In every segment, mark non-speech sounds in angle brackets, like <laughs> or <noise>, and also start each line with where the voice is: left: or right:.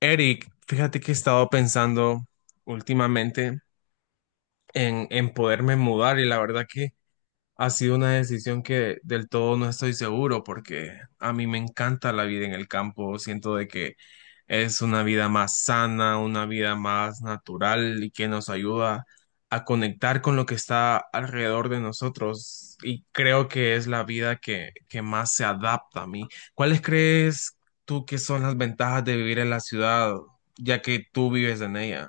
left: Eric, fíjate que he estado pensando últimamente en poderme mudar y la verdad que ha sido una decisión que del todo no estoy seguro porque a mí me encanta la vida en el campo. Siento de que es una vida más sana, una vida más natural y que nos ayuda a conectar con lo que está alrededor de nosotros. Y creo que es la vida que más se adapta a mí. ¿Cuáles crees tú que son las ventajas de vivir en la ciudad, ya que tú vives en ella?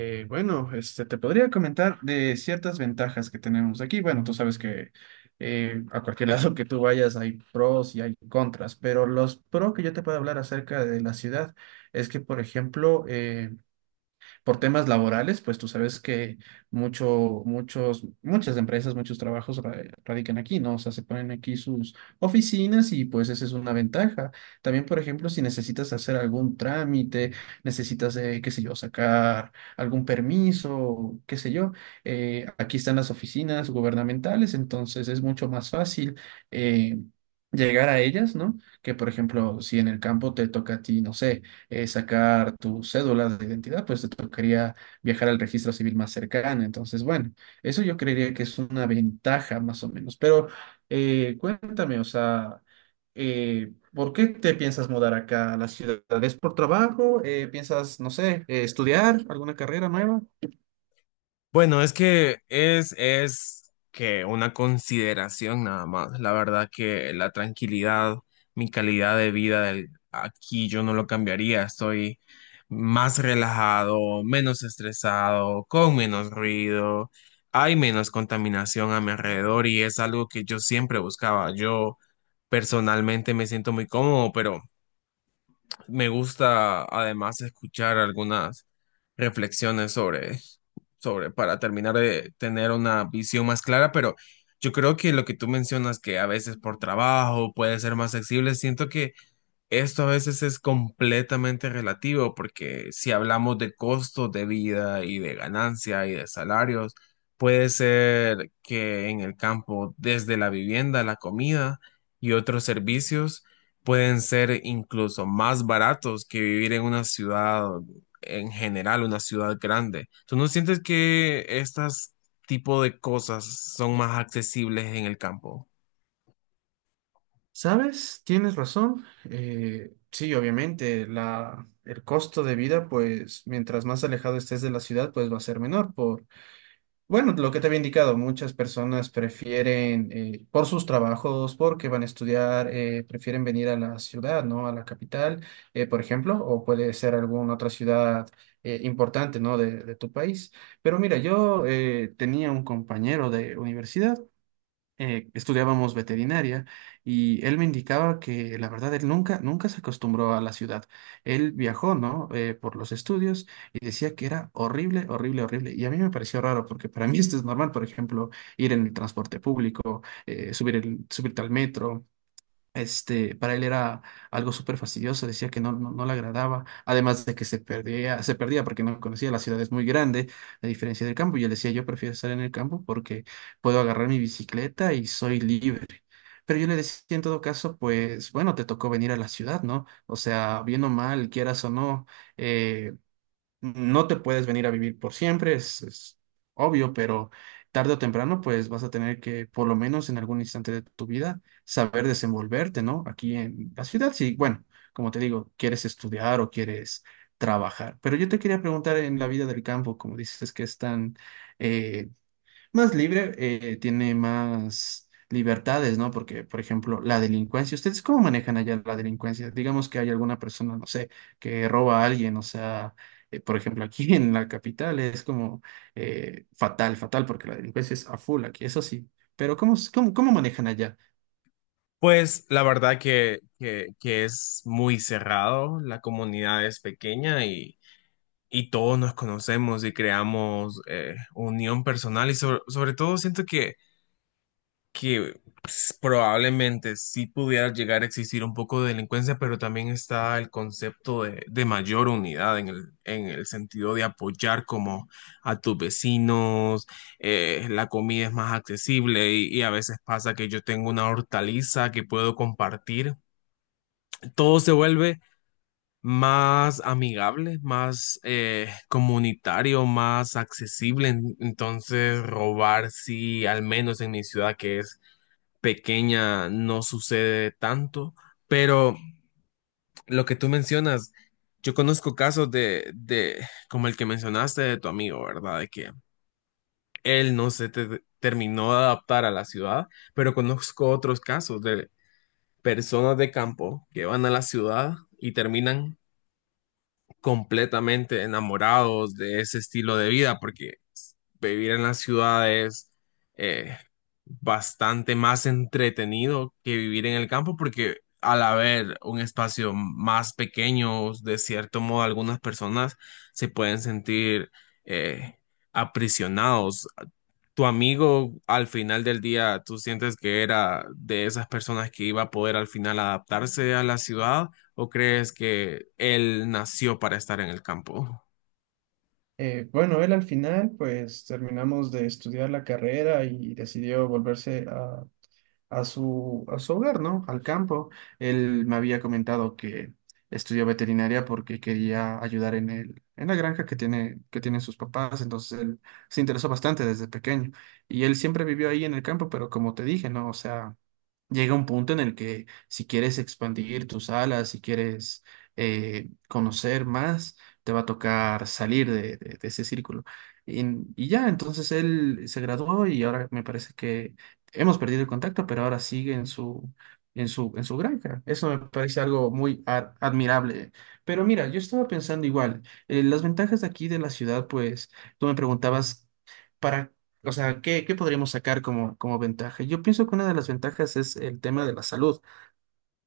right: Te podría comentar de ciertas ventajas que tenemos aquí. Bueno, tú sabes que a cualquier <laughs> lado que tú vayas hay pros y hay contras, pero los pros que yo te puedo hablar acerca de la ciudad es que, por ejemplo, por temas laborales, pues tú sabes que muchas empresas, muchos trabajos radican aquí, ¿no? O sea, se ponen aquí sus oficinas y pues esa es una ventaja. También, por ejemplo, si necesitas hacer algún trámite, necesitas, qué sé yo, sacar algún permiso, qué sé yo, aquí están las oficinas gubernamentales, entonces es mucho más fácil eh, llegar a ellas, ¿no? Que por ejemplo, si en el campo te toca a ti, no sé, sacar tu cédula de identidad, pues te tocaría viajar al registro civil más cercano. Entonces, bueno, eso yo creería que es una ventaja más o menos. Pero cuéntame, o sea, ¿por qué te piensas mudar acá a la ciudad? ¿Es por trabajo? ¿Piensas, no sé, estudiar alguna carrera nueva?
left: Bueno, es que es que una consideración nada más. La verdad que la tranquilidad, mi calidad de vida aquí yo no lo cambiaría. Estoy más relajado, menos estresado, con menos ruido, hay menos contaminación a mi alrededor y es algo que yo siempre buscaba. Yo personalmente me siento muy cómodo, pero me gusta además escuchar algunas reflexiones sobre, para terminar de tener una visión más clara, pero yo creo que lo que tú mencionas, que a veces por trabajo puede ser más flexible, siento que esto a veces es completamente relativo porque si hablamos de costos de vida y de ganancia y de salarios, puede ser que en el campo, desde la vivienda, la comida y otros servicios, pueden ser incluso más baratos que vivir en una ciudad en general, una ciudad grande. ¿Tú no sientes que estas tipo de cosas son más accesibles en el campo?
right: ¿Sabes? Tienes razón. Sí, obviamente, el costo de vida, pues mientras más alejado estés de la ciudad, pues va a ser menor por... Bueno, lo que te había indicado, muchas personas prefieren, por sus trabajos, porque van a estudiar, prefieren venir a la ciudad, ¿no? A la capital, por ejemplo, o puede ser alguna otra ciudad importante, ¿no? De tu país. Pero mira, yo tenía un compañero de universidad, estudiábamos veterinaria y él me indicaba que la verdad él nunca se acostumbró a la ciudad. Él viajó, ¿no?, por los estudios y decía que era horrible, horrible, horrible. Y a mí me pareció raro porque para <laughs> mí esto es normal, por ejemplo, ir en el transporte público, subir subirte al metro. Este, para él era algo súper fastidioso, decía que no, no, no le agradaba, además de que se perdía porque no conocía, la ciudad es muy grande, a diferencia del campo, y él decía, yo prefiero estar en el campo porque puedo agarrar mi bicicleta y soy libre. Pero yo le decía, en todo caso, pues bueno, te tocó venir a la ciudad, ¿no? O sea, bien o mal, quieras o no, eh, no te puedes venir a vivir por siempre, es obvio, pero tarde o temprano, pues vas a tener que, por lo menos en algún instante de tu vida, saber desenvolverte, ¿no? Aquí en la ciudad, sí, bueno, como te digo, quieres estudiar o quieres trabajar. Pero yo te quería preguntar en la vida del campo, como dices que es tan, eh, más libre, tiene más libertades, ¿no? Porque, por ejemplo, la delincuencia, ¿ustedes cómo manejan allá la delincuencia? Digamos que hay alguna persona, no sé, que roba a alguien, o sea, por ejemplo, aquí <laughs> en la capital es como fatal, fatal, porque la delincuencia es a full aquí, eso sí. Pero ¿cómo, cómo, cómo manejan allá?
left: Pues la verdad que es muy cerrado, la comunidad es pequeña y todos nos conocemos y creamos unión personal y sobre todo siento que pues, probablemente sí pudiera llegar a existir un poco de delincuencia, pero también está el concepto de mayor unidad en el sentido de apoyar como a tus vecinos, la comida es más accesible y a veces pasa que yo tengo una hortaliza que puedo compartir todo se vuelve más amigable, más comunitario, más accesible. Entonces, robar, sí, al menos en mi ciudad que es pequeña, no sucede tanto. Pero lo que tú mencionas, yo conozco casos de como el que mencionaste de tu amigo, ¿verdad? De que él no terminó de adaptar a la ciudad, pero conozco otros casos de personas de campo que van a la ciudad y terminan completamente enamorados de ese estilo de vida, porque vivir en las ciudades es bastante más entretenido que vivir en el campo porque al haber un espacio más pequeño, de cierto modo, algunas personas se pueden sentir eh, aprisionados. Tu amigo al final del día, ¿tú sientes que era de esas personas que iba a poder al final adaptarse a la ciudad o crees que él nació para estar en el campo?
right: Bueno, él al final pues terminamos de estudiar la carrera y decidió volverse a su hogar, ¿no? Al campo. Él me había comentado que estudió veterinaria porque quería ayudar en la granja que que tienen sus papás, entonces él se interesó bastante desde pequeño. Y él siempre vivió ahí en el campo, pero como te dije, ¿no? O sea, llega un punto en el que si quieres expandir tus alas, si quieres conocer más, te va a tocar salir de ese círculo. Y, y ya, entonces él se graduó y ahora me parece que hemos perdido el contacto, pero ahora sigue en su granja. Eso me parece algo muy admirable. Pero mira, yo estaba pensando igual, las ventajas de aquí de la ciudad, pues tú me preguntabas... ¿Para... o sea, ¿qué podríamos sacar como, como ventaja? Yo pienso que una de las ventajas es el tema de la salud.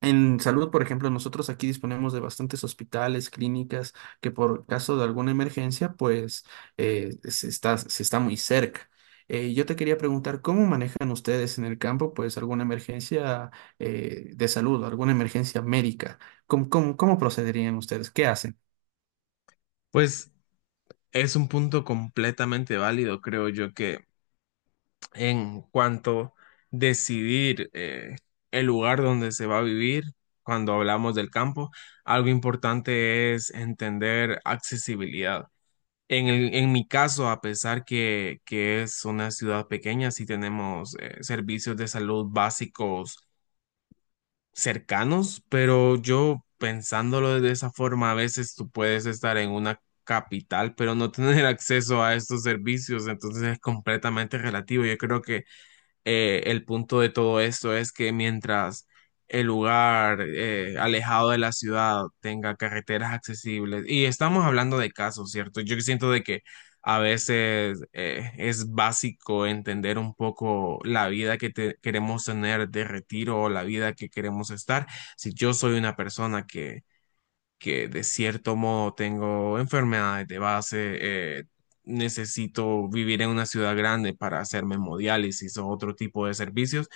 right: En salud, por ejemplo, nosotros aquí disponemos de bastantes hospitales, clínicas, que por caso de alguna emergencia, pues se está muy cerca. Yo te quería preguntar, ¿cómo manejan ustedes en el campo, pues, alguna emergencia de salud, alguna emergencia médica? Cómo procederían ustedes? ¿Qué hacen?
left: Pues es un punto completamente válido, creo yo, que en cuanto decidir el lugar donde se va a vivir, cuando hablamos del campo, algo importante es entender accesibilidad. En mi caso, a pesar que es una ciudad pequeña, sí tenemos servicios de salud básicos cercanos, pero yo pensándolo de esa forma, a veces tú puedes estar en una capital, pero no tener <laughs> acceso a estos servicios, entonces es completamente relativo. Yo creo que el punto de todo esto es que mientras el lugar alejado de la ciudad tenga carreteras accesibles, y estamos hablando de casos, ¿cierto? Yo siento de que a veces es básico entender un poco la vida que queremos tener de retiro o la vida que queremos estar. Si yo soy una persona que de cierto modo tengo enfermedades de base, eh, necesito vivir en una ciudad grande para hacerme hemodiálisis o otro tipo de servicios.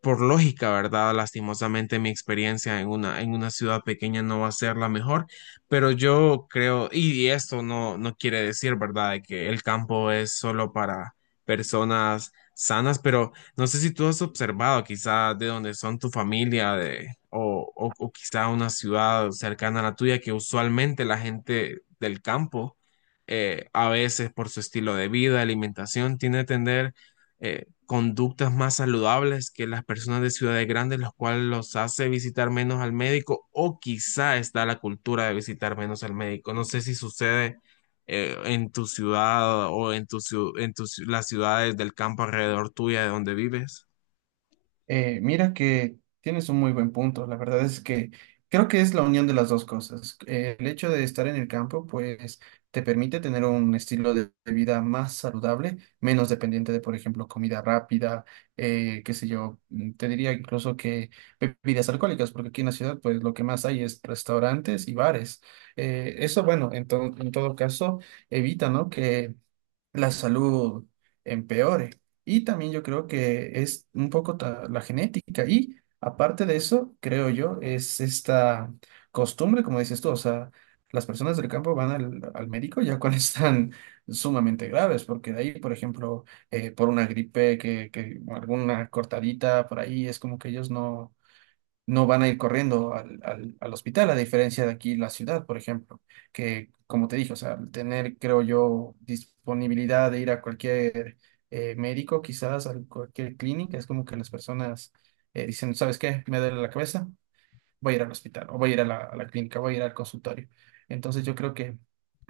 left: Por lógica, ¿verdad? Lastimosamente mi experiencia en una ciudad pequeña no va a ser la mejor, pero yo creo, y esto no quiere decir, ¿verdad?, de que el campo es solo para personas sanas, pero no sé si tú has observado quizá de dónde son tu familia de, o quizá una ciudad cercana a la tuya que usualmente la gente del campo a veces por su estilo de vida, alimentación, tiene a tener conductas más saludables que las personas de ciudades grandes, los cuales los hace visitar menos al médico o quizá está la cultura de visitar menos al médico. No sé si sucede en tu ciudad o en tus las ciudades del campo alrededor tuya de donde vives?
right: Mira que tienes un muy buen punto. La verdad es que creo que es la unión de las dos cosas. El hecho de estar en el campo, pues, te permite tener un estilo de vida más saludable, menos dependiente de, por ejemplo, comida rápida, qué sé yo, te diría incluso que bebidas alcohólicas, porque aquí en la ciudad, pues, lo que más hay es restaurantes y bares. Eso, bueno, en todo caso, evita, ¿no?, que la salud empeore. Y también yo creo que es un poco la genética. Y aparte de eso, creo yo, es esta costumbre, como dices tú, o sea, las personas del campo van al médico ya cuando <laughs> están sumamente graves, porque de ahí, por ejemplo, por una gripe, que alguna cortadita por ahí, es como que ellos no van a ir corriendo al hospital, a diferencia de aquí la ciudad, por ejemplo, que como te dije, o sea, al tener, creo yo, disponibilidad de ir a cualquier médico, quizás a cualquier clínica, es como que las personas dicen, ¿sabes qué? Me duele la cabeza, voy a ir al hospital, o voy a ir a la clínica, voy a ir al consultorio. Entonces yo creo que...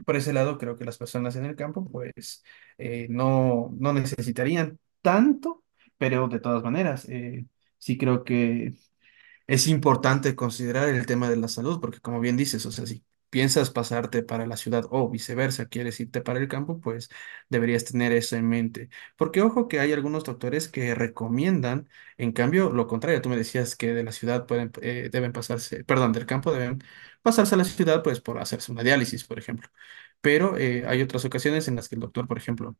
right: Por ese lado, creo que las personas en el campo, pues, no necesitarían tanto, pero de todas maneras, sí creo que es importante considerar el tema de la salud, porque como bien dices, o sea, si piensas pasarte para la ciudad o viceversa, quieres irte para el campo, pues deberías tener eso en mente. Porque ojo que hay algunos doctores que recomiendan, en cambio, lo contrario, tú me decías que de la ciudad pueden, deben pasarse, perdón, del campo deben pasarse a la ciudad, pues por hacerse una diálisis, por ejemplo. Pero hay otras ocasiones en las que el doctor, por ejemplo,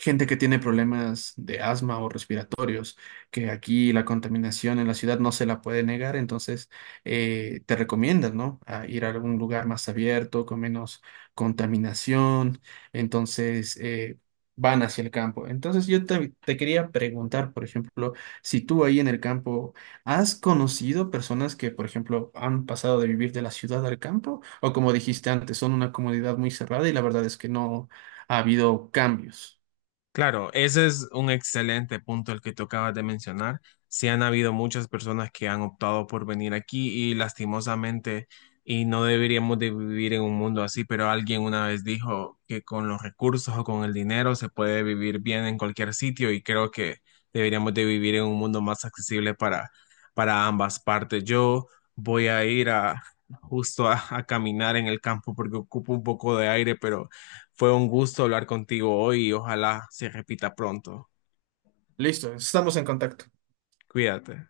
right: gente que tiene problemas de asma o respiratorios, que aquí la contaminación en la ciudad no se la puede negar, entonces te recomiendan, ¿no?, A ir a algún lugar más abierto, con menos contaminación, entonces van hacia el campo. Entonces yo te quería preguntar, por ejemplo, si tú ahí en el campo, ¿has conocido personas que, por ejemplo, han pasado de vivir de la ciudad al campo? O como dijiste antes, son una comunidad muy cerrada y la verdad es que no ha habido cambios.
left: Claro, ese es un excelente punto el que tú acabas de mencionar. Sí han habido muchas personas que han optado por venir aquí y lastimosamente, y no deberíamos de vivir en un mundo así, pero alguien una vez dijo que con los recursos o con el dinero se puede vivir bien en cualquier sitio y creo que deberíamos de vivir en un mundo más accesible para ambas partes. Yo voy a ir a justo a caminar en el campo porque ocupo un poco de aire, pero... Fue un gusto hablar contigo hoy y ojalá se repita pronto.
right: Listo, estamos en contacto.
left: Cuídate.